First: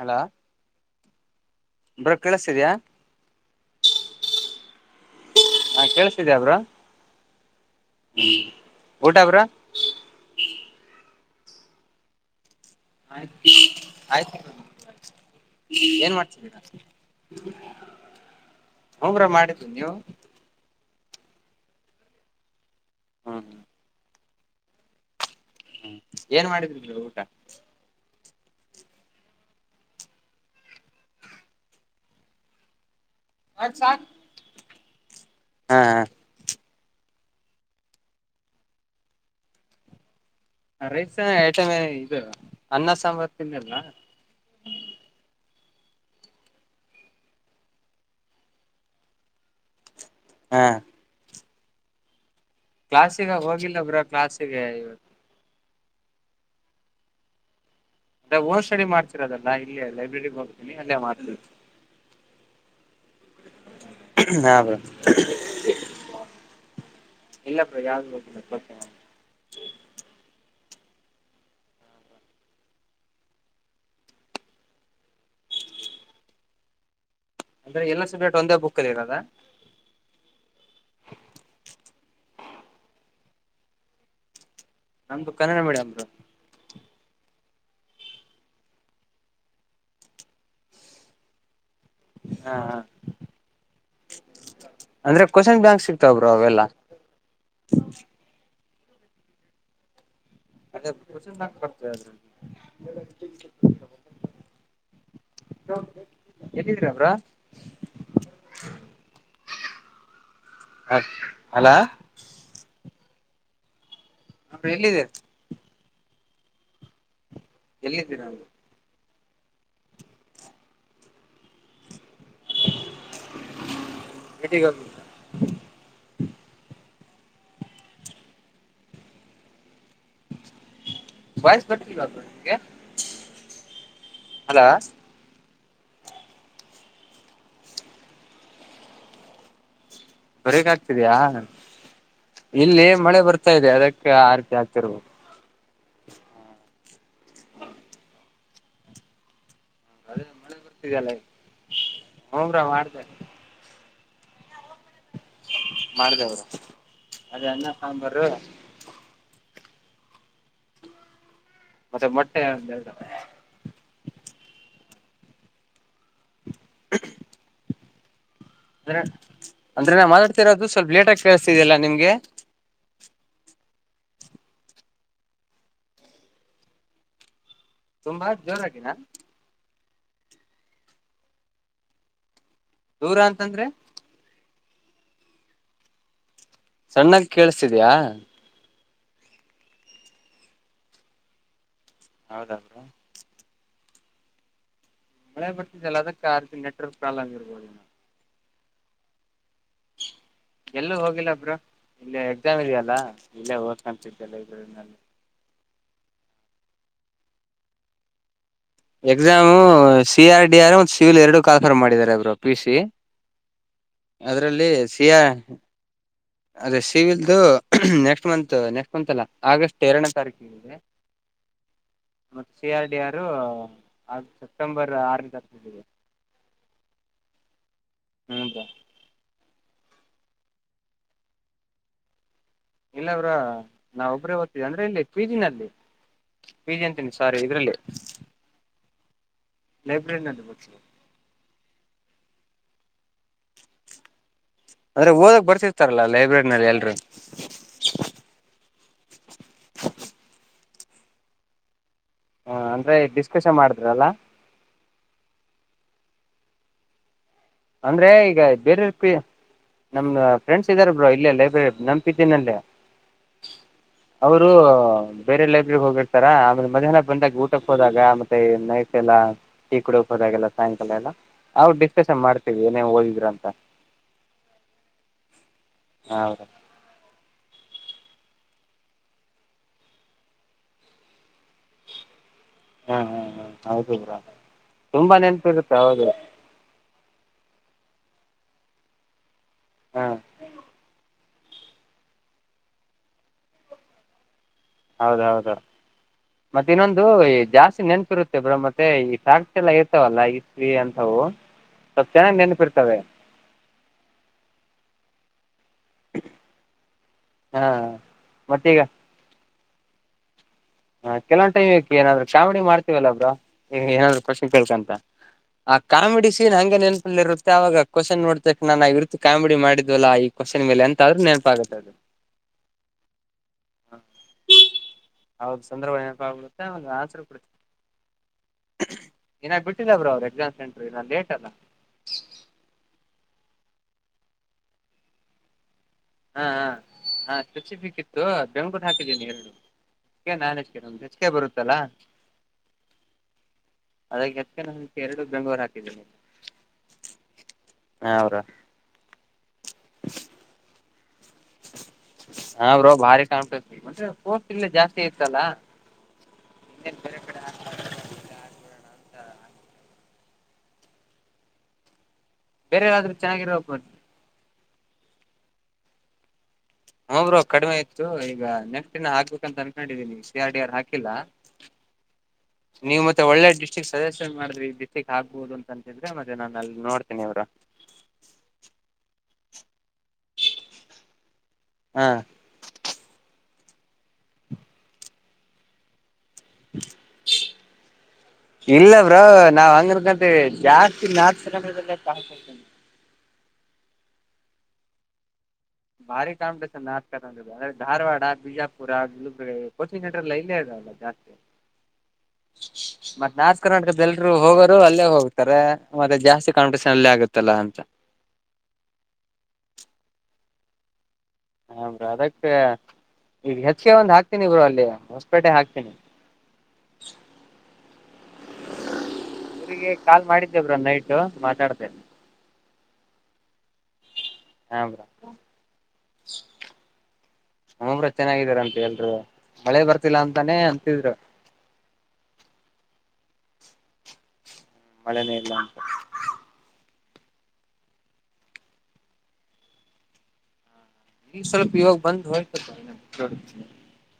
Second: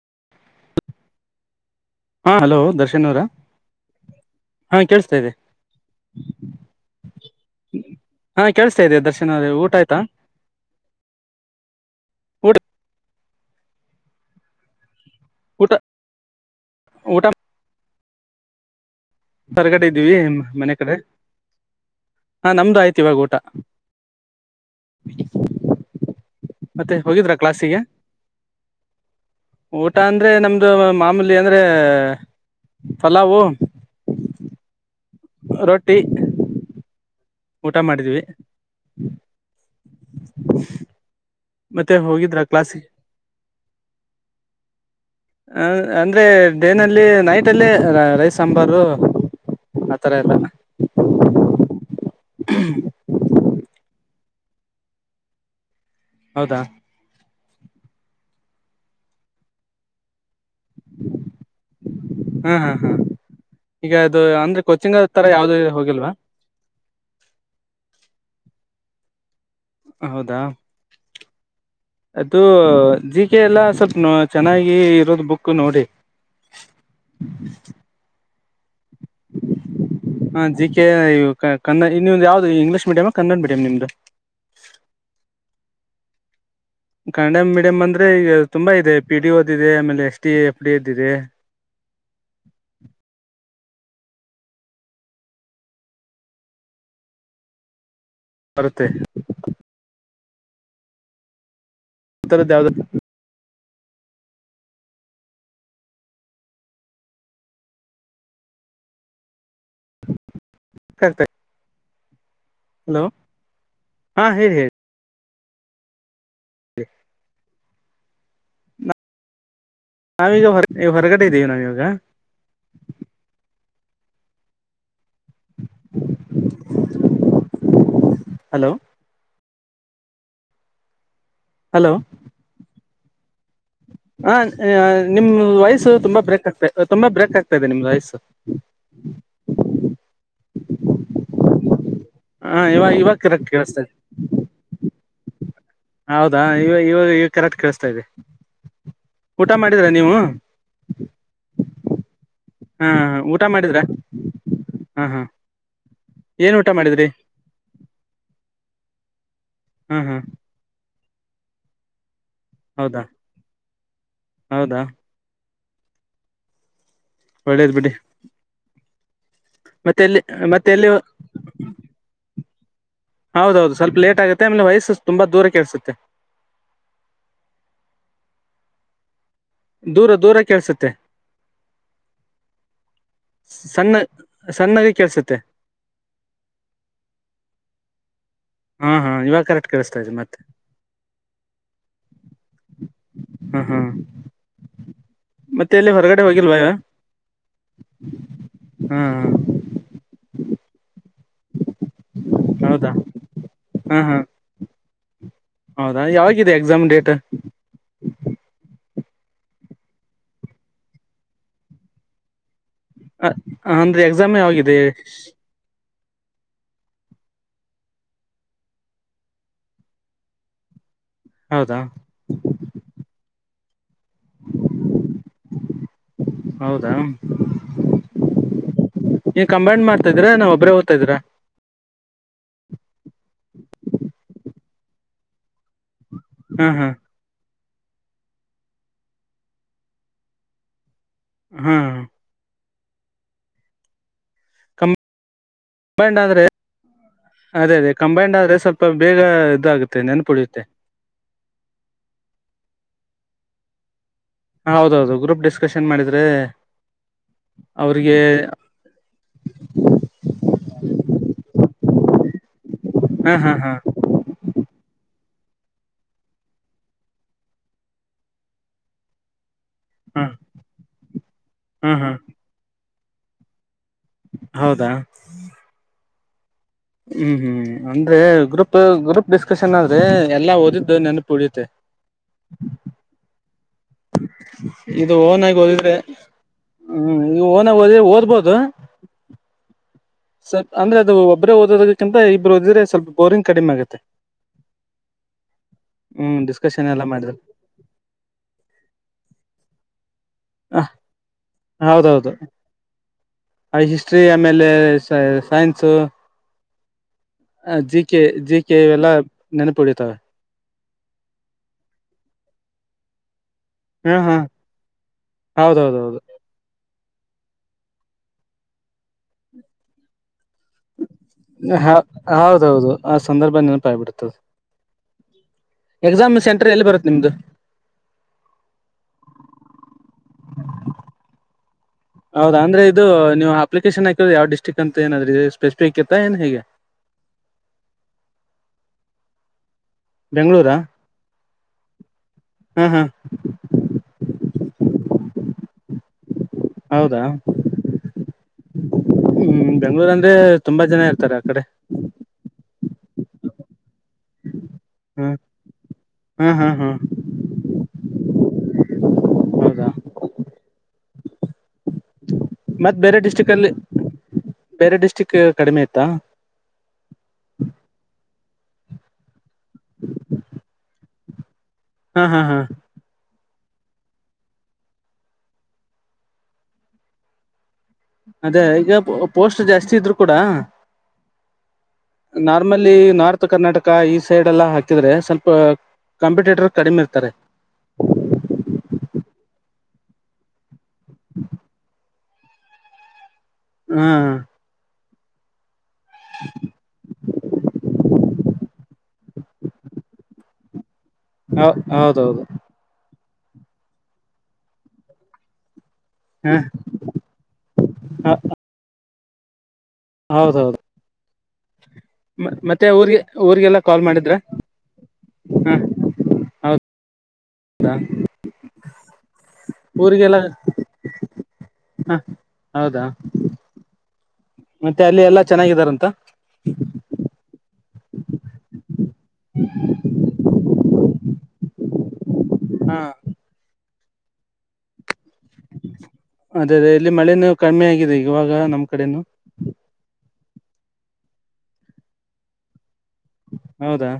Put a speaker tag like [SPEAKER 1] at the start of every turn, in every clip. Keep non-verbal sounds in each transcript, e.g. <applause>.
[SPEAKER 1] Hello.
[SPEAKER 2] ಹಾಂ hello Darshan ಅವ್ರ.
[SPEAKER 1] ಹಾಂ ಕೇಳ್ಸ್ತೀದ್ಯಾ ಬ್ರೊ.
[SPEAKER 2] ಹಾಂ ಕೇಳ್ಸ್ತಾಯಿದೆ
[SPEAKER 1] ಊಟ
[SPEAKER 2] ದರ್ಶನ್
[SPEAKER 1] ಬ್ರೋ
[SPEAKER 2] ಅವ್ರೆ ಊಟ ಆಯ್ತಾ. ಊಟ
[SPEAKER 1] ಆಯ್ತ್ ಆಯ್ತು ಬ್ರೊ ನಿಮ್ದು.
[SPEAKER 2] ಊಟ
[SPEAKER 1] ಏನ್ ಮಾಡ್ತಿದಿರಾ.
[SPEAKER 2] ಊಟ ಹೊರ್ಗಡೆ ಇದ್ದೀವಿ ಮನೆ ಕಡೆ ಹಾಂ ನಮ್ದು ಆಯ್ತು ಈವಾಗ್ ಊಟ.
[SPEAKER 1] ಹ್ಮ್ ಹಾಂ
[SPEAKER 2] ಮತ್ತೆ ಹೋಗಿದ್ರಾ ಕ್ಲಾಸಿಗೆ. ಊಟ ಅಂದ್ರೆ ನಮ್ದು ಮಾಮೂಲಿ ಅಂದ್ರೇ ಪಲಾವು
[SPEAKER 1] ಸಾರ್.
[SPEAKER 2] ರೊಟ್ಟಿ. ಊಟ ಮಾಡಿದ್ವಿ.
[SPEAKER 1] ರೈಸ್ ಐಟಮ್
[SPEAKER 2] ಮತ್ತೆ
[SPEAKER 1] ಇದ್
[SPEAKER 2] ಹೋಗಿದ್ರ ಕ್ಲಾಸಿಗೆ
[SPEAKER 1] ಅನ್ನ ಸಾಂಬಾರ್ ತಿನ್ನಲ್ವಾ.
[SPEAKER 2] ಹ ಅಂದ್ರೆ ಡೇನಲ್ಲಿ ನೈಟಿಲ್ಲಿ ರ ರೈಸ್ ಸಾಂಬಾರು ತರ ಇತ.
[SPEAKER 1] ಹಾ ಕ್ಲಾಸಿಗ ಹೋಗಿಲ್ಲ ಬ್ರೊ ಕ್ಲಾಸಿಗೆ ಇವತ್
[SPEAKER 2] ಹೌದಾ.
[SPEAKER 1] ನಾವ್ ಹೋಗ್ ಸ್ಟಡಿ ಮಾಡ್ತಿರದಲ್ಲ ಇಲ್ಲಿ ಲೈಬ್ರರಿಗ್ ಹೋಗ್ತಿನಿ ಅಲ್ಲೆ ಮಾಡ್ತೀನಿ.
[SPEAKER 2] ಹಾಂ ಹಾಂ ಹಾಂ ಈಗ ಅದು
[SPEAKER 1] ಹಾ
[SPEAKER 2] ಅಂದ್ರೆ
[SPEAKER 1] ಬ್ರೋ
[SPEAKER 2] ಕೋಚಿಂಗ ತರ ಯಾವ್ದು ಹೋಗಿಲ್ವಾ.
[SPEAKER 1] ಇಲ್ಲ ಬ್ರೊ ಯಾವ್ದು ಗೊತ್ತಿಲ್ಲ ಒಪ್ಕೋತಿನ್ ನಾನು.
[SPEAKER 2] ಹೌದಾ. ಅದೂ ಜಿ ಕೆ ಎಲ್ಲ ಸ್ವಲ್ಪ್ನ ಚೆನ್ನಾಗಿ ಇರೋದು ಬುಕ್ ನೋಡಿ.
[SPEAKER 1] ಅಂದ್ರೆ ಎಲ್ಲ ಸಬ್ಜೆಕ್ಟ್ ಒಂದೇ ಬುಕ್ ಅಲ್ಲಿರೋದ.
[SPEAKER 2] ಹಾಂ ಜಿ ಕೆ ಯುಕ್ ಕ ಕನ್ನ ಇನ್ನೊಂದ್ ಯಾವ್ದ್ ಇಂಗ್ಲೀಷ್ ಮೀಡಿಯಂ ಹಾಂ ಕನ್ನಡ ಮೀಡಿಯಂ ನಿಮ್ದು.
[SPEAKER 1] ನಮ್ದು Kannada medium bro.
[SPEAKER 2] Kannada medium ಅಂದ್ರೆ ಈಗ ತುಂಬಾ ಇದೆ ಪಿ ಡಿ ಓದ್ ಇದೆ ಆಮೇಲೆ ಎಸ್ ಡಿ ಎಫ್ ಡಿ ಎದ್ ಇದೆ.
[SPEAKER 1] ಹಾಂ ಹಾಂ ಅಂದ್ರೆ ಕ್ವೆಶನ್ ಬ್ಯಾಂಕ್ ಸಿಕ್ತವ್ ಬ್ರೊ ಅವೆಲ್ಲ.
[SPEAKER 2] ಬರುತ್ತೆ.
[SPEAKER 1] ಅದೆ ಕ್ವೆಶನ್ ಬ್ಯಾಂಕ್ ಬರ್ತದೆ ಅದ್ರಲ್ಲಿ.
[SPEAKER 2] ಇತ್ತರದ್ ಯಾವ್ದ್ ಐತಿ.
[SPEAKER 1] ಎಲ್ಲಿದಿರ ಬ್ರೊ. ಹ
[SPEAKER 2] ಆಗ್ತಾ
[SPEAKER 1] ಹಲಾ.
[SPEAKER 2] ಹಲೋ ಹಾಂ ಹೇಳಿ ಹೇಳ್
[SPEAKER 1] ಎಲ್ಲಿದಿರ್.
[SPEAKER 2] <unintelligible>
[SPEAKER 1] ಎಲ್ಲಿದಿರ.
[SPEAKER 2] ನಾವೀಗ ಹೊರ್ ಹೊರಗಡೆ ಇದ್ದೀವಿ ನಾವೀಗ.
[SPEAKER 1] ಎಲ್ಲಿಗ್ ಹೋಗಿ
[SPEAKER 2] ಹಲೋ.
[SPEAKER 1] ವಾಯ್ಸ್ ಬರ್ತಿಲ್ವ ಬ್ರೊ ನಿಮ್ಗೆ.
[SPEAKER 2] ಹಾ,
[SPEAKER 1] ಹಲೋ
[SPEAKER 2] ನಿಮ್ದ ವಾಯಸ್ಸು ತುಂಬಾ ಬ್ರೇಕ್ ಆಗ್ತಾ, ತುಂಬಾ ಬ್ರೇಕ್ ಆಗ್ತಾ ಇದೆ ನಿಮ್ದ ವಾಯಸ್ಸು.
[SPEAKER 1] ಬ್ರೇಕ್ ಆಗ್ತೀದಿಯಾ
[SPEAKER 2] ಹ
[SPEAKER 1] ಇಲ್ಲಿ
[SPEAKER 2] ಇವಾಗ ಇವಾಗ
[SPEAKER 1] ಮಳೆ
[SPEAKER 2] ಕರೆಕ್ಟ್
[SPEAKER 1] ಬರ್ತಾ ಇದೆ.
[SPEAKER 2] ಕೇಳಿಸ್ತಾ
[SPEAKER 1] ಅದಕ್ಕೆ ಆ ರೀತಿ ಆಗ್ತಿರ್ಬೋದು.
[SPEAKER 2] ಹೌದಾ!, ಇವ ಇವಾಗ ಈವ ಕರೇಕ್ಟ ಕೇಳಿಸ್ತಾ ಇದೆ. ಊಟ ಮಾಡಿದೀರಾ ನೀವು
[SPEAKER 1] ಅದೇ ಮಳೆ ಬರ್ತಿದೆಯಲ್ಲ ಹ್ಞೂ ಬ್ರೋ
[SPEAKER 2] ಹಾ,
[SPEAKER 1] ಮಾಡ್ದೆ
[SPEAKER 2] ಊಟ ಮಾಡಿದ್ರ- ಹಾ ಹಾ
[SPEAKER 1] ಮಾಡ್ದೇವು
[SPEAKER 2] ಏನ್ ಊಟ ಮಾಡಿದ್ರಿ
[SPEAKER 1] ಅದೇ ಅನ್ನ, ಸಾಂಬಾರ
[SPEAKER 2] ಹ್ಮ್, ಹ್ಮ್
[SPEAKER 1] ಮತ್ತೆ ಮೊಟ್ಟೆ
[SPEAKER 2] ಹೌದಾ
[SPEAKER 1] <unintelligible>
[SPEAKER 2] ಹೌದಾ,
[SPEAKER 1] <unintelligible>
[SPEAKER 2] ಒಳ್ಳೇದ್ ಬಿಡಿ
[SPEAKER 1] ಅಂದ್ರೆ, ಅಂದ್ರೆ
[SPEAKER 2] ಮತ್ತೆ
[SPEAKER 1] ನಾ
[SPEAKER 2] ಎಲ್ಲಿ
[SPEAKER 1] ಮಾತಾಡ್ತಿರೋದು
[SPEAKER 2] ಮತ್ತೆ ಎಲ್ಲಿ
[SPEAKER 1] ಸ್ವಲ್ಪ ಲೇಟ್ ಆಗಿ ಕೇಳಿಸ್ತಾಇದೆಯಲ್ಲ ನಿಮ್ಗೆ.
[SPEAKER 2] ಹೌದೌದು, ಸ್ವಲ್ಪ ಲೇಟ್ ಆಗೆಮೇಲೆ ವಾಯಸ್ಸು ತುಂಬಾ ದೂರ ಕೆೇಳಸುತ್ತೆ.
[SPEAKER 1] ತುಂಬಾ ಜೋರಾಗಿನ
[SPEAKER 2] ದೂರ -ದೂರ ಕೇಳಸುತ್ತೆ.
[SPEAKER 1] ದೂರ ಅಂತಂದ್ರೆ
[SPEAKER 2] ಸಣ್ಣ, ಸಣ್ಣಾಗಿ ಕೆಲ್ಸತ್ತೆ.
[SPEAKER 1] ಸಣ್ಣಾಗಿಕೇಳಿಸತಿದಯಾ
[SPEAKER 2] ಹ್ಮ್, ಹಾ ಇವಾಗ ಕರೆಕ್ಟ್ ಕಿಳಸ್ತಾದೆ ಮತ್ತೆ
[SPEAKER 1] ಹೌದಾದರು <inaudible>
[SPEAKER 2] ಹ್ಮ, ಹಾ
[SPEAKER 1] ಮಳೆ
[SPEAKER 2] ಮತ್ತೆ ಎಲ್ಲಿ
[SPEAKER 1] ಬರ್ತಿದೆಲ್ಲ ಅದಕ್ಕೆ ಕ ನೆಟ್ವರ್ಕ್ ಪ್ರಾಬ್ಲಮ್ <unintelligible> ಇರ್ಬಹದು ಇನ್ನು
[SPEAKER 2] ಹ್ಮ್, ಹ್ಮ್
[SPEAKER 1] ಎಲ್ಲೂ ಹೋಗಿಲ್ಲ ಬ್ರೋ. ಇಲ್ಲ ಎಕ್ಸಾಮ್
[SPEAKER 2] ಹೌದಾ
[SPEAKER 1] ಇದೆಯಲ್ಲ ಇಲ್ಲೇ
[SPEAKER 2] ಹಾ ಹಾ
[SPEAKER 1] ಓದಕ್ಕಂತಿದ್ದೆ ಲೈಬ್ರೂರಿನಲ್ಲಿ.
[SPEAKER 2] ಹೌದಾ, ಯವಗಿದೆ exam date
[SPEAKER 1] exam C, R, D, R ಮತ್ತು ಸಿವಿಲ್ ಎರಡು ಕಾಲಿಫರ್ ಮಾಡಿದ್ದಾರೆ ಬ್ರೋ ಪಿ, ಸಿ.
[SPEAKER 2] ಅಂದ್ರೆ ಎಕ್ಸಾಮ್
[SPEAKER 1] ಅದರಲ್ಲಿ
[SPEAKER 2] ಯವಾಗಿದೆ.
[SPEAKER 1] ಸಿ ಆರ್ ಅದೇ ಸಿವಿಲ್ದುು ನೆಕ್ಸ್ಟ್ ಮಂತ್, ನೆಕ್ಸ್ಟ್ ಮಂತಲ್ಲ ಆಗಸ್ಟ್ ಎರಡನೇ ತಾರೀಕಿದೆ.
[SPEAKER 2] ಹೌದಾ,
[SPEAKER 1] ಮತ್ತೆ C, R, D, R September ಆರನೇ ತಾರಕಲ್ಲದೆ.
[SPEAKER 2] ಹೌದಾ,
[SPEAKER 1] ಹ್ಮಞಂತ <inaudible>
[SPEAKER 2] ನೀಕಂಬೈಂಡ್ ಮಾಡ್ತಾ ಇದ್ರಾ ನಾ ಒಬ್ಬ್ರ ಓದ್ತಾ ಇದ್ರಾ,
[SPEAKER 1] ಇಲ್ಲಬ್ರೋನಾವ ಒಬ್ಬ್ರೇ ಓದ್ತಿದ್ದವಿ ಅಂದ್ರೆ ಇಲ್ಲಿ ಪೀಜಿನಲ್ಲಿ.
[SPEAKER 2] ಹಾ
[SPEAKER 1] ಪೀಜಿ
[SPEAKER 2] ಹಾ
[SPEAKER 1] ಅಂತವಿ ಸರಿ ಇದ್ರಲ್ಲಿ <unintelligible> ಲೈಬ್ರೇರಿನಲ್ಲಿ,
[SPEAKER 2] ಹ್ಮ್,
[SPEAKER 1] ಅಂದ್ರೆ ಓದಕ್ ಬರ್ತಿರ್ತಾರಲ್ಲಾ
[SPEAKER 2] ಕಂಬೈಂಡ್ ಆದ್ರೆ
[SPEAKER 1] ಲೈಬ್ರರಿನಲ್ಲಿ ಎಲ್ರೂ. -
[SPEAKER 2] ಅದೇ, ಅದೇ ಕಂಬೈಂಡ್ ಆದ್ರೆ ಸ್ವಲ್ಪ ಬೇಗ ಇದಾಗುತ್ತೆ ನೆನಪಿಡುತ್ತೆ.
[SPEAKER 1] ಹಾ, ಅಂದ್ರೆ ಡಿಸ್ಕಶನ್ ಮಾಡಿದ್ರಲ್ಲಾ
[SPEAKER 2] ಹಾ, ಹೌದೌದು ಗ್ರೂಪ್ ಡಿಸ್ಕಶನ್ ಮಾಡಿದ್ರೆ
[SPEAKER 1] ಅಂದ್ರೆ
[SPEAKER 2] ಅವ್ರಿಗೆ
[SPEAKER 1] ಈಗ ಬೇರೆವರ ನಮ್ ಫ್ರೆಂಡ್ಸ್ ಇದಾರೆ ಬ್ರೋ ಇಲ್ಲೇ ಲೈಬ್ರರಿ ನಂಪಿದ್ದೀನಲ್ಲೇ.
[SPEAKER 2] ಹಾ ಹಾ ಹಾ <unintelligible>
[SPEAKER 1] ಅವ್ರು ಬೇರೆ ಲೈಬ್ರಗ್ ಹೋಗಿರ್ತಾರ ಆಮೇಲೆ ಮಧ್ಯಾಹ್ನ ಬಂದಾಗ ಊಟಕ್ಕೆ ಹೋದಾಗ ಮತ್ತೆ ನೈಟ್. ಎಲ್ಲ <inaudible> ಈ -ಕುಡಕ್
[SPEAKER 2] ಹಾ
[SPEAKER 1] ಹದಾಗೆಲ್ಲ ಸಾಯಂಕಾಲ ಎಲ್ಲಾ ಅವ್ರು
[SPEAKER 2] ಹಾ ಹಾ
[SPEAKER 1] ಡಿಸ್ಕಶನ್ ಮಾಡ್ತೇವಿ ಏನೇ ಓದಿದ್ರ ಅಂತ.
[SPEAKER 2] ಹೌದಾ
[SPEAKER 1] ಹ್
[SPEAKER 2] ಹ್ಮ್- ಹ್ಮ್ ಅಂದ್ರೆ ಗ್ರೂಪ್ ಗ್ರೂಪ್ ಡಿಸ್ಕಷನ್ ಆದ್ರೆ ಎಲ್ಲಾ ಓದಿದ್ದು ನೆನಪು ಉಳಿಯುತ್ತೆ. ಹ್ಮ <inaudible>
[SPEAKER 1] ಹ್ಮ್- ಹ್ಮ್ -ಹ್ಮ್- ಹೌದು ಬ್ರ ತುಂಬಾ
[SPEAKER 2] ಇದು ಓನ್ ಆಗಿ
[SPEAKER 1] ನೆನಪಿರುತ್ತೆ.
[SPEAKER 2] ಓದಿದ್ರೆ
[SPEAKER 1] ಹೌದು
[SPEAKER 2] ಹ್ಮ್- ಈ- ಓನಾಗಿ ಓದ್ಬೋದ್ರೇ ಓದುಬಹುದು.
[SPEAKER 1] ಹಾ
[SPEAKER 2] ಸರ್ ಅಂದ್ರೆ ಅದು ಒಬ್ಬ್ರ ಓದೋದಕ್ಕಿಂತ ಇಬ್ಬರು ಓದ್ದೀದ್ರೇ ಸ್ವಲ್ಪ ಬೋರಿಂಗ್ ಕಡಿಮೆ ಆಗುತ್ತೆ.
[SPEAKER 1] ಹೌದೌದು
[SPEAKER 2] ಹ್ಮ್
[SPEAKER 1] ಮತ್ತೆ
[SPEAKER 2] ಡಿಸ್ಕಷನ್
[SPEAKER 1] ಇನ್ನೊಂದು
[SPEAKER 2] ಎಲ್ಲ ಮಾಡಿದ್ರೆ
[SPEAKER 1] ಜಾಸ್ತಿ ನೆನಪಿರುತ್ತೆ. <unintelligible> ಬ್ ಮತ್ತೆ ಈ ಸಾಕ್ತಿ ಎಲ್ಲ ಇರ್ತವಲ್ಲ ಈ ಸ್ತ್ರೀ
[SPEAKER 2] ಹ
[SPEAKER 1] ಅಂತವು ಸ್ವಲ್ಪ
[SPEAKER 2] ಹೌದೌದು
[SPEAKER 1] ಚೆನ್ನಾಗ್ ನೆನಪಿರ್ತವೆ.
[SPEAKER 2] ಹಿಸ್ಟ್ರಿ ನಮ್ಮಲ್ಲೇ ಸೈನ್ಸ್ ಸೊ
[SPEAKER 1] ಹಾ
[SPEAKER 2] ಜಿ ಕೆ ಜಿ
[SPEAKER 1] ಮತ್ತೀಗ
[SPEAKER 2] ಕೆ ಇವೆಲ್ಲ ನೆನಪು ಹೊಡಿತಾವೆ.
[SPEAKER 1] ಹ ಕೆಧಲವ್
[SPEAKER 2] ಹಾ ಹಾ
[SPEAKER 1] <inaudible> ಆ
[SPEAKER 2] ಹೌದೌದೌದು
[SPEAKER 1] -ಕಾಮಿಡಿ ಸೀನ್ ಹಂಗ ನೆನಪಲ್ಲಿ ಇರುತ್ತೆ ಆ ಅವಾಗ ಕ್ವಶ್ನ್ ನೋಡ್ತಕ್ ನಾನನ್ ಇರುತ್ತ ಕಾಮಿಡಿ ಮಾಡಿದ್ವಲ್ಲಾ ಈ ಕ್ವ್ <unintelligible> ಮೇಲೆ ಅ ಆದ್ರೂ ನೆನಪಾಗತ್ತ
[SPEAKER 2] ಹ
[SPEAKER 1] ಅದು
[SPEAKER 2] ಹೌದೌದು ಆ ಸಂದರ್ಭ ನೆನಪಾಗಿ ಬಿಡ್ತುತದೆ.
[SPEAKER 1] ಹೌದ ಸಂದರ್ಭ ನೆನಪಾಗಿ ಬಿಡುತ್ತೆ
[SPEAKER 2] ಸೆಂಟರ್ ಎಲ್ಲಿ
[SPEAKER 1] ಒಂದು
[SPEAKER 2] ಬರುತ್ತೆ
[SPEAKER 1] ಆನ್ಸರ್
[SPEAKER 2] ನಿಮ್ದು
[SPEAKER 1] ಕೊಡೆ. ಇನ್ನಾಗ ಬಿಟ್ಟಿದವ್ರ ಅವ್ರು ಎಕ್ಸಾಮ್ ಸೆಂಟ್ರ ಇನ್ನ ಲೇಟ್ ಅಲ್ಲ.
[SPEAKER 2] ಹೌದ ಅಂದ್ರೆ ಇದು ನೀವು ಅಪ್ಲಿಕೇಶನ್ ಹಾಕರದ ಯಾವ ಡಿಸ್ಟ್ರಿಕ್ ಅಂತ ಏನಾದ್ರು ಇ ಸ್ಪೆಸಿಕ್
[SPEAKER 1] ಹಾ ಹಾ ಹಾ ಸಚಿಫಿಕತ್ತು ಬೆಂಗ್ಕೂಟ್ಟ ಹಾಕಿದ್ದೀನಿ ಈಗ
[SPEAKER 2] ಬೆಂಗಳೂರಾ
[SPEAKER 1] ನಾನ್ಕಮ <unintelligible> ಹೆಚ್ಕ ಬರುತ್ತಲ್ಲ
[SPEAKER 2] ಹಾ ಹಾ
[SPEAKER 1] ಅದಾಗಿ <unintelligible> ಎಚ್ಚ ನು ಎರಡು <unintelligible> ಬೆಂಗಳೂರು ಹಾದ್ದೇನೆ
[SPEAKER 2] ಹೌದಾ
[SPEAKER 1] ಬ್ರೋ
[SPEAKER 2] ಹ್ಮ್- ಬೆಂಗಳೂರು ಅಂದ್ರೆ ತುಂಬಾ ಜನ ಇರ್ತಾರೆ ಆ ಕಡೆ.
[SPEAKER 1] ಹಾ ಬ್ರೂ ಭಾರಿ ಕಾಣ್ಪಡ್ತವಿ ಮೆ ಪೋರ್ಟ್ ಇಲ್ಲ ಜಾಸ್ತಿ ಇತ್ತಲ್ಲಾ.
[SPEAKER 2] ಹಾ ಹಾ ಹಾ
[SPEAKER 1] ಅಂತ ಹಾಕ್ಬಿಡೋಣ ಅಂತ
[SPEAKER 2] ಹೌದಾ ಮತ್ತ
[SPEAKER 1] ಯಾರಾದ್ರೂ
[SPEAKER 2] ಬೇರೆ ಡಿಸ್ಟ್ರಿಕ್
[SPEAKER 1] ಚೆನ್ನಾಗಿರೋ
[SPEAKER 2] ಅಲ್ಲಿ
[SPEAKER 1] ಹ್ಮ
[SPEAKER 2] ಬೇರೆ ಡಿಸ್ಟಿಕ್ ಕಡಿಮೆ ಇತ್ತಾ.
[SPEAKER 1] ಹೋಬ್ರರು ಕಡಿಮೆ ಇತ್ತು ಈಗ ನೆಫ್ಟಿನ ಹಾಕ್ಬೇಕಂತ ಅನ್ಕೊಂಡಿದೀನಿ ಸಿ ಆರ್ ಡಿ ಆರ್ ಹಾಕಿಲ್ಲಾ.
[SPEAKER 2] ಹಾ ಹಾ ಹಾ
[SPEAKER 1] ನೀವು ಮತ್ತೆ ಒಳ್ಳೆ ಡಿಸ್ಟಿಕ್ ಸಜೆಷನ್ ಮಾಡಿದ್ರಿ ಈಡಿಸ್ಟಿಕ್ ಆಗ್ಬಹುದು ಅಂತಿದೆ ಮತ್ತೆ ನಾನು ಅ ನೋಡ್ತೀನಿ ಬ್ರೋ
[SPEAKER 2] ಅದೇ ಈಗ ಪೋಸ್ಟ್ ಜಾಸ್ತಿ ಇದ್ರು ಕೂಡ,
[SPEAKER 1] ಹಾಂ
[SPEAKER 2] ನಾರ್ಮಲಿ ನಾರ್ತ್ ಕರ್ನಾಟಕ ಈ ಸೈಡ್ ಎಲ್ಲ ಹಾಕಿದ್ರೆ ಸ್ವಲ್ಪ ಕಂಪಿಟೇ, ಟ್ರ ಕಡಿಮೆ ಇರ್ತಾರೆ.
[SPEAKER 1] ಇಲ್ಲ ಬ್ರೋ ನಾವ್ ಹಂಗರ್ತಂತೆ ಜಾಸ್ತಿ ನಾ <unintelligible>
[SPEAKER 2] ಹ್ಮ್ -ಹ್ಮ್
[SPEAKER 1] ಭಾರಿ ಕಾಣ <unintelligible> ನಾಕ ಧಾರವಾಡ ಬಿಜಾಪುರ ಗಲುಬಗ <unintelligible> ಚಿ ನಟ್ರಲ್ಲ ಇಲ್ಲೇ ಇ ಇದಲ್ಲ ಜಾಸ್ತಿ
[SPEAKER 2] ಹೌದೌದು
[SPEAKER 1] ಮತ್ತ್ ನಾರ್ತ್ ಕರ್ನಾಟಕದ ಎಲ್ರು ಹೋಗೋರು ಅಲ್ಲೇ ಹೋಗ್ತಾರೆ. ಮತ್ತೆ ಜಾಸ್ತಿ ಕಾಂಮಿಟೇಷನ್ ಅಲ್ಲಿ ಆಗುತ್ತಲ್ಲಾ ಅಂತ.
[SPEAKER 2] ಹ <unintelligible> ಹೌದೌದು
[SPEAKER 1] ಹ ಬ್ರೋ
[SPEAKER 2] ಮ
[SPEAKER 1] ಅದಕ್ಕೆ
[SPEAKER 2] ಮತ್ತೆ ಊರ್ಗೆ
[SPEAKER 1] ಈಗ
[SPEAKER 2] ಊರ್ಗೆಲ್ಲ
[SPEAKER 1] ಹೆಚ್ಚಿಗೆ
[SPEAKER 2] ಕಾಲ್
[SPEAKER 1] ಒಂದ್
[SPEAKER 2] ಮಾಡಿದ್ರಾ
[SPEAKER 1] ಹಾಕ್ತೀನಿ ಬ್ರೋ ಅಲ್ಲಿ ಹೊಸಪೇಟೆ
[SPEAKER 2] ಹಾ.
[SPEAKER 1] ಹಾಕ್ತೀನಿ
[SPEAKER 2] ಹೌ ದಾ
[SPEAKER 1] ಊರಿಗೆ ಕಾಲ್ ಮಾಡಿದ್ದೆ ಬ್ರೋ ನೈಟು ಮಾತಾಡದೆ.
[SPEAKER 2] ಹ ಹೌದಾ
[SPEAKER 1] ಹಾ
[SPEAKER 2] ಮತ್ತೆ
[SPEAKER 1] ಬ್ರೋ
[SPEAKER 2] ಅಲ್ಲಿ ಎಲ್ಲಾ ಚೆನ್ನಾಗಿದಾರಂತ.
[SPEAKER 1] ಹ್ಮ ಬ್ರೋ ಚೆನ್ನಾಗಿದಾರಂತ ಎಲ್ರುವೆ ಮಳೆ ಬರ್ತಿಲ್ಲಾ ಅಂತಾನೇ ಅಂತಿದ್ರು.
[SPEAKER 2] ಹಾ
[SPEAKER 1] ಮಳೆನೇ ಇಲ್ಲ ಅಂತ.
[SPEAKER 2] ಅದೇ ಅದೆ ಇಲ್ಲಿ ಮಳಿನು ಕಮ್ಮಿ ಆಗಿದೆ ಇವಾಗ ನಮ್ ಕಡೆನು.
[SPEAKER 1] ಇಗ ಸ್ಪಲ್ಪ ಇವಾಗ ಬಂದ ಹೊಯ್ತಪ ಹಿನ <unintelligible>
[SPEAKER 2] ಹೌದಾ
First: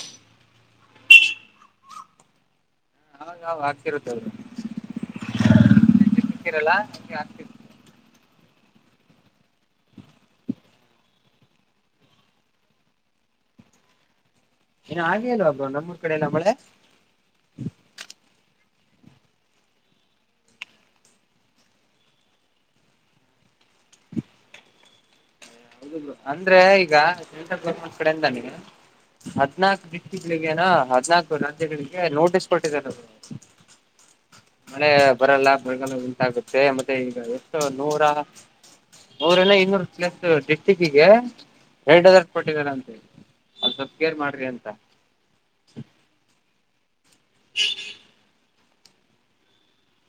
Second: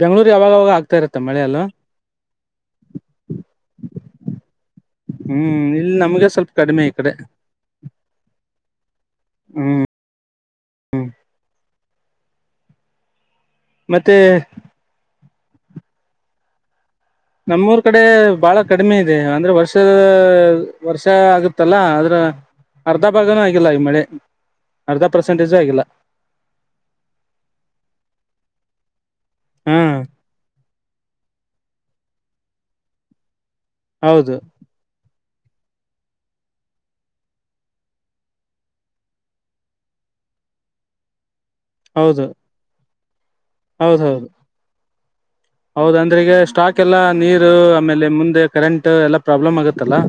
[SPEAKER 2] ಬೆಂಗಳೂರಿಗ ಅವಾಗವಾಗ ಆಗ್ತಾ ಇರತ್ತ ಮಳೆ ಅಲ್ಲೋ.
[SPEAKER 1] ಅವಾಗವಾಗ ಆಗ್ತಿರುತ್ತೆ ಬ್ರೋ.
[SPEAKER 2] ಹ್ಮ್ ಇಲ್ಲಿ ನಮ್ಗೆ ಸ್ವಲ್ಪ
[SPEAKER 1] ಸಿಕ್ಕಿರಲ್ಲ
[SPEAKER 2] ಕಡಿಮೆ ಈ ಕಡೆ
[SPEAKER 1] ಹಂಗೆ ಆಗ್ತಿದೆ
[SPEAKER 2] ಹ್ಮ್. ಮತ್ತೆ
[SPEAKER 1] ಏ ಆಗೆ ಇಲ್ಲ ಬ್ರೋ ನಮ್ಮ ಕಡೆ ಎಲ್ಲ ಮಳೆ.
[SPEAKER 2] ನಮ್ಮೂರ್ ಕಡೆ ಬಾಳ ಕಡಿಮೆ ಇದೆ ಅಂದ್ರೆ ವರ್ಷ ವರ್ಷ ಆಗುತ್ತಲ್ಲ ಆದ್ರ. ಅರ್ಧ ಭಾಗನೂ ಆಗಿಲ್ಲ ಈ ಮಳೆ. ಅರ್ಧ ಪರ್ಸಂಟೇಜು.
[SPEAKER 1] ಅಂದ್ರೆ ಈಗ ಸೆಂಟ್ರಲ್ ಗೌರ್ಮೆಂಟ್ ಕಡೆಯಿಂದ ನೀನು ಹದ್ನಾಕ
[SPEAKER 2] ಹಾ
[SPEAKER 1] <unintelligible> <unintelligible> ಹದ್ನಾಕು ರಾಜ್ಯಗಳಿಗೆ ನೋಟಿಸ್ ಕೊಟ್ಟಿದ್ದಾರೆ ಬ್ರೋ.
[SPEAKER 2] ಹೌದು
[SPEAKER 1] ಮಳೆ ಬರಲ್ಲ ಬರಗಾಲ ಉಂಟಾಗುತ್ತೆ ಮತ್ತೆ ಈಗ ಎಷ್ಟು ನೂರಾ. ನುರೇನು ಇನ್ನೂರು <unintelligible> ಡಿಸ್ಟಿಕೀಗೆ ರೆಡ್
[SPEAKER 2] ಹೌದು
[SPEAKER 1] ಅಲರ್ಟ್ ಕೊಟ್ಟಿದರಂತೆ ಅದ ಸ್ವಲ್ಪ ಕೇರ್
[SPEAKER 2] ಹೌದೌದು
[SPEAKER 1] ಮಾಡ್ರಿ ಅಂತ.
[SPEAKER 2] ಹೌದ ಅಂದ್ರ ಈಗ ಸ್ಟಾಕ್ ಎಲ್ಲಾ ನೀರು ಆಮೇಲೆ ಮುಂದೆ ಕರೆಂಟ್ ಎಲ್ಲಾ ಪ್ರಾಬ್ಲಮ್ ಆಗತ್ತಲ್ಲಾ.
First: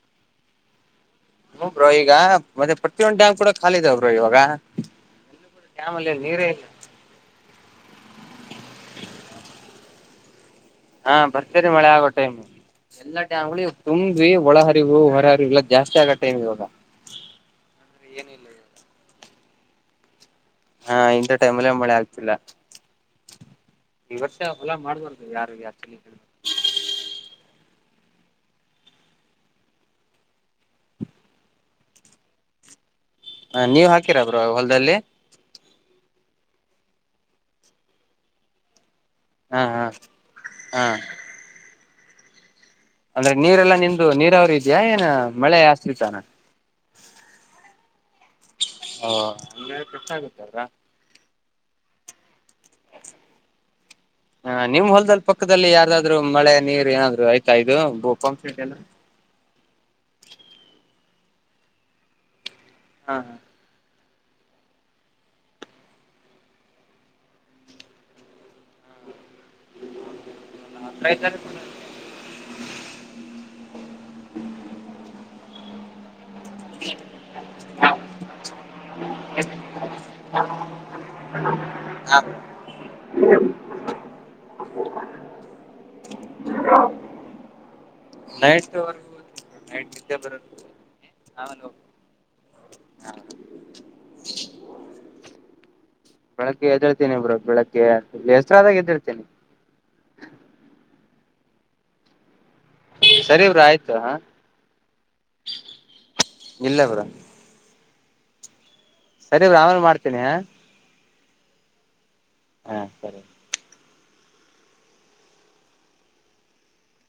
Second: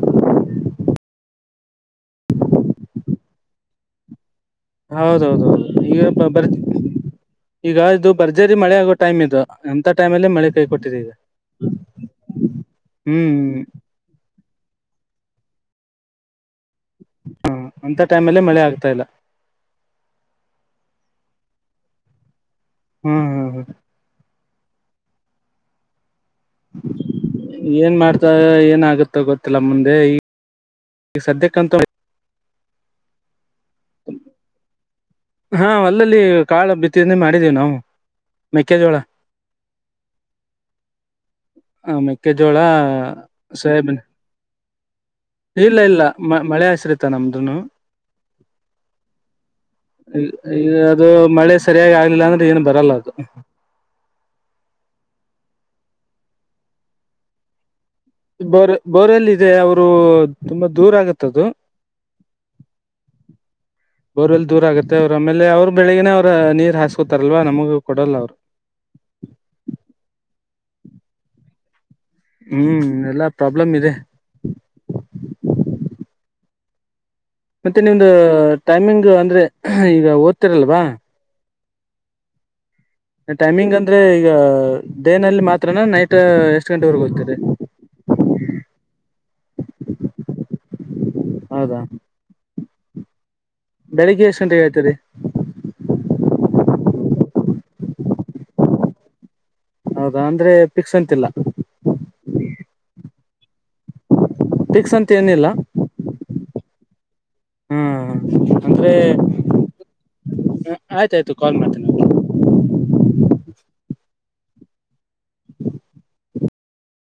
[SPEAKER 1] ಹ್ಮ್ಮ್ ಬ್ರೋ ಈಗ ಮತ್ತೆ ಪ್ರತಿಯೊಂದು ಡ್ಯಾಮ್ ಕೂಡ ಖಾಲಿ ಇದಾವ ಬ್ರೋ ಇವಾಗ.
[SPEAKER 2] ಹೌದೌದೌದು
[SPEAKER 1] ಡ್ಯಾಮ್
[SPEAKER 2] ಈಗ
[SPEAKER 1] ಅಲ್ಲಿ
[SPEAKER 2] <unintelligible>
[SPEAKER 1] ನೀರೇ
[SPEAKER 2] ಬರ್
[SPEAKER 1] ಇಲ್ಲ
[SPEAKER 2] ಈಗ ಇದು ಬರ್ಜರಿ ಮಳೆ ಆಗೋ ಟೈಮ್ ಇದು ಹಂತ ಟೈಮ ಅಲ್ಲೇ ಮಳೆ. ಕೈ ಕೊಟ್ಟಿದೆ ಈಗ
[SPEAKER 1] ಹಾ ಭರ್ಜರಿ ಮಳೆ ಆಗೋ ಟೈಮು ಎಲ್ಲಾ
[SPEAKER 2] ಹ್ಮ್
[SPEAKER 1] ಡ್ಯಾಮಗಳು. ತುಂಬಿ ಒಳಹರಿವು ಹೊರಹರಿವು ಎಲ್ಲ ಜಾಸ್ತಿ ಆಗ ಟೈಮ್ ಇವಾಗ.
[SPEAKER 2] ಹ ಹಂತ ಟೈಮಲ್ಲೇ
[SPEAKER 1] ಏನಿಲ್ಲ
[SPEAKER 2] ಮಳೆ ಆಗ್ತಾ ಇಲ್ಲ.
[SPEAKER 1] ಹಾ ಇಂಥ ಟೈಮಲ್ಲೇ ಮಳೆ ಆಗ್ತಿಲ್ಲ.
[SPEAKER 2] ಹ್ಮ್ ಹ್ಮ್ ಹೌದ.
[SPEAKER 1] ಈ ವರ್ಷ ಹೊಲ ಮಾಡ್ಬಾರ್ದು ಯಾರು <unintelligible> ಯ
[SPEAKER 2] ಏನ್ <unintelligible> ಮಾಡ್ತಾರ ಏನ ಆಗತ್ತ ಗೊತ್ತಿಲ್ಲ ಮುಂದೆ ಈ. ಈ ಸದ್ಯಕ್ಕಂತು <unintelligible>
[SPEAKER 1] ಹ ನೀವ್ ಹಾಕಿರ ಬ್ರೋ ಹೊಲ್ದಲ್ಲಿ.
[SPEAKER 2] ಹ ಹೊಲ್ದಲ್ಲಿ ಕಾಳು ಬಿತ್ತಿದನೆ ಮಾಡಿದ್ದೀವಿ ನಾವು ಮೆಕ್ಕೆಜೋಳ.
[SPEAKER 1] ಹಾ ಹಾ ಹಾ
[SPEAKER 2] ಹ ಮೆಕ್ಕೆಜೋಳ.
[SPEAKER 1] ಅಂದ್ರೆ ನೀರೆಲ್ಲಾ
[SPEAKER 2] ಸೋಯಬಿನ್
[SPEAKER 1] ನಿಮ್ದು ನೀರಾವರಿ ಇದೆಯಾ ಏನ ಮಳೆ
[SPEAKER 2] ಇಲ್ಲ ಇಲ್ಲ
[SPEAKER 1] ಆಶ್ರಿತಾನ
[SPEAKER 2] ಮಳೆ ಹಸಿರಿತ ನಮ್ದನು.
[SPEAKER 1] ಹ
[SPEAKER 2] ಈಗ ಈಗ ಅದು ಮಳೆ ಸರಿಯಾಗಿ ಆಗ್ಲಿಲ್ಲ ಅಂದ್ರೆ ಏನು ಬರಲ್ಲ ಅದು.
[SPEAKER 1] ಹ ನಿಮ್ ಹೊಲ್ದಲ್ಲಿ ಪಕ್ಕದಲ್ಲಿ ಯಾರ್ದಾದ್ರು ಮಳೆ ನೀರ ಏನಾದ್ರು ಆಯ್ತಾ ಇದು ಪಂಪ್ ಸೆಟ್
[SPEAKER 2] ಬೋರ್
[SPEAKER 1] ಎಲ್ಲ
[SPEAKER 2] ಬೋರ್ಲ್ಲಿ ಇದೆ ಅವರು ತುಂಬಾ ದೂರ ಆಗತ್ತದು.
[SPEAKER 1] ಹಾ,
[SPEAKER 2] ಬೋರ್ವೆಲ್ ದೂರ ಆಗತ್ತೆ. ಅವ್ರ ಆಮೇಲೆ ಅವರು ಬೆಳಗ್ಗೇನೆ ಅವ್ರ ನೀರ್ ಹಾಸ್ಕೊತಲ್ವ ನಮಗ ಕೊಡಲ್ಲ ಅವರು.
[SPEAKER 1] ತ <inaudible>
[SPEAKER 2] ಹ್ಮ್, ಎಲ್ಲಾ ಪ್ರಾಬ್ಲಮ್ ಇದೆ. ಮತ್ತೆ ನಿಮ್ದ ಟೈಮಿಂಗ್ ಅಂದ್ರೆ ಈಗ ಓದ್ತಿರಲ್ವಾ
[SPEAKER 1] ಹ <inaudible>
[SPEAKER 2] ಟೈಮಿಂಗ್ ಅಂದ್ರೆ ಈಗ ಡೇನಲ್ಲಿ ಮಾತ್ರನಾ, ನೈಟ್ ಎಷ್ಟ್ ಗಂಟೆವರೆಗ ಓದ್ತೀರಿ
[SPEAKER 1] ನೈಟ್ರೆಗ ನೈಟ್ <unintelligible> ಬ ಆಮೇ ಹೋಗ
[SPEAKER 2] ಹೌದಾ
[SPEAKER 1] ಹಾ <inaudible>
[SPEAKER 2] ಬೆಳಗ್ಗೆ ಎಷ್ಟ ಗಂಟೆಗೆ ಎಳ್ತೀರೀ,
[SPEAKER 1] ಬೆಳಗ್ಗೆ ಎದಿಳ್ತೀನಿ ಬ್ರೋ ಬೆಳಗ್ಗೆ ಎಚ್ಚರಾದಾಗ ಎದಿಳ್ತೀನಿ.
[SPEAKER 2] ಹೌದಾ, ಅಂದ್ರೆ ಪಿಕ್ಸ್ ಅಂತಿಲ್ಲ.
[SPEAKER 1] ಸರಿ ಬ್ರೋಆಯ್ತು.
[SPEAKER 2] ಪಿಕ್ಸ್ ಅಂತ ಏನಿಲ್ಲ.
[SPEAKER 1] ಇಲ್ಲ ಬ್ರೋ
[SPEAKER 2] ಹ್ಮ ಅಂದ್ರೆ
[SPEAKER 1] ಸರಿ ಆಮೇಲೆ ಮಾಡ್ತೀನಿ.
[SPEAKER 2] ಆಯ್ತಾಯ್ತು ಕಾಲ್ ಮಾಡ್ತೇನೆ
[SPEAKER 1] ಹಾ, ಸರಿ
[SPEAKER 2] ಹ <inaudible>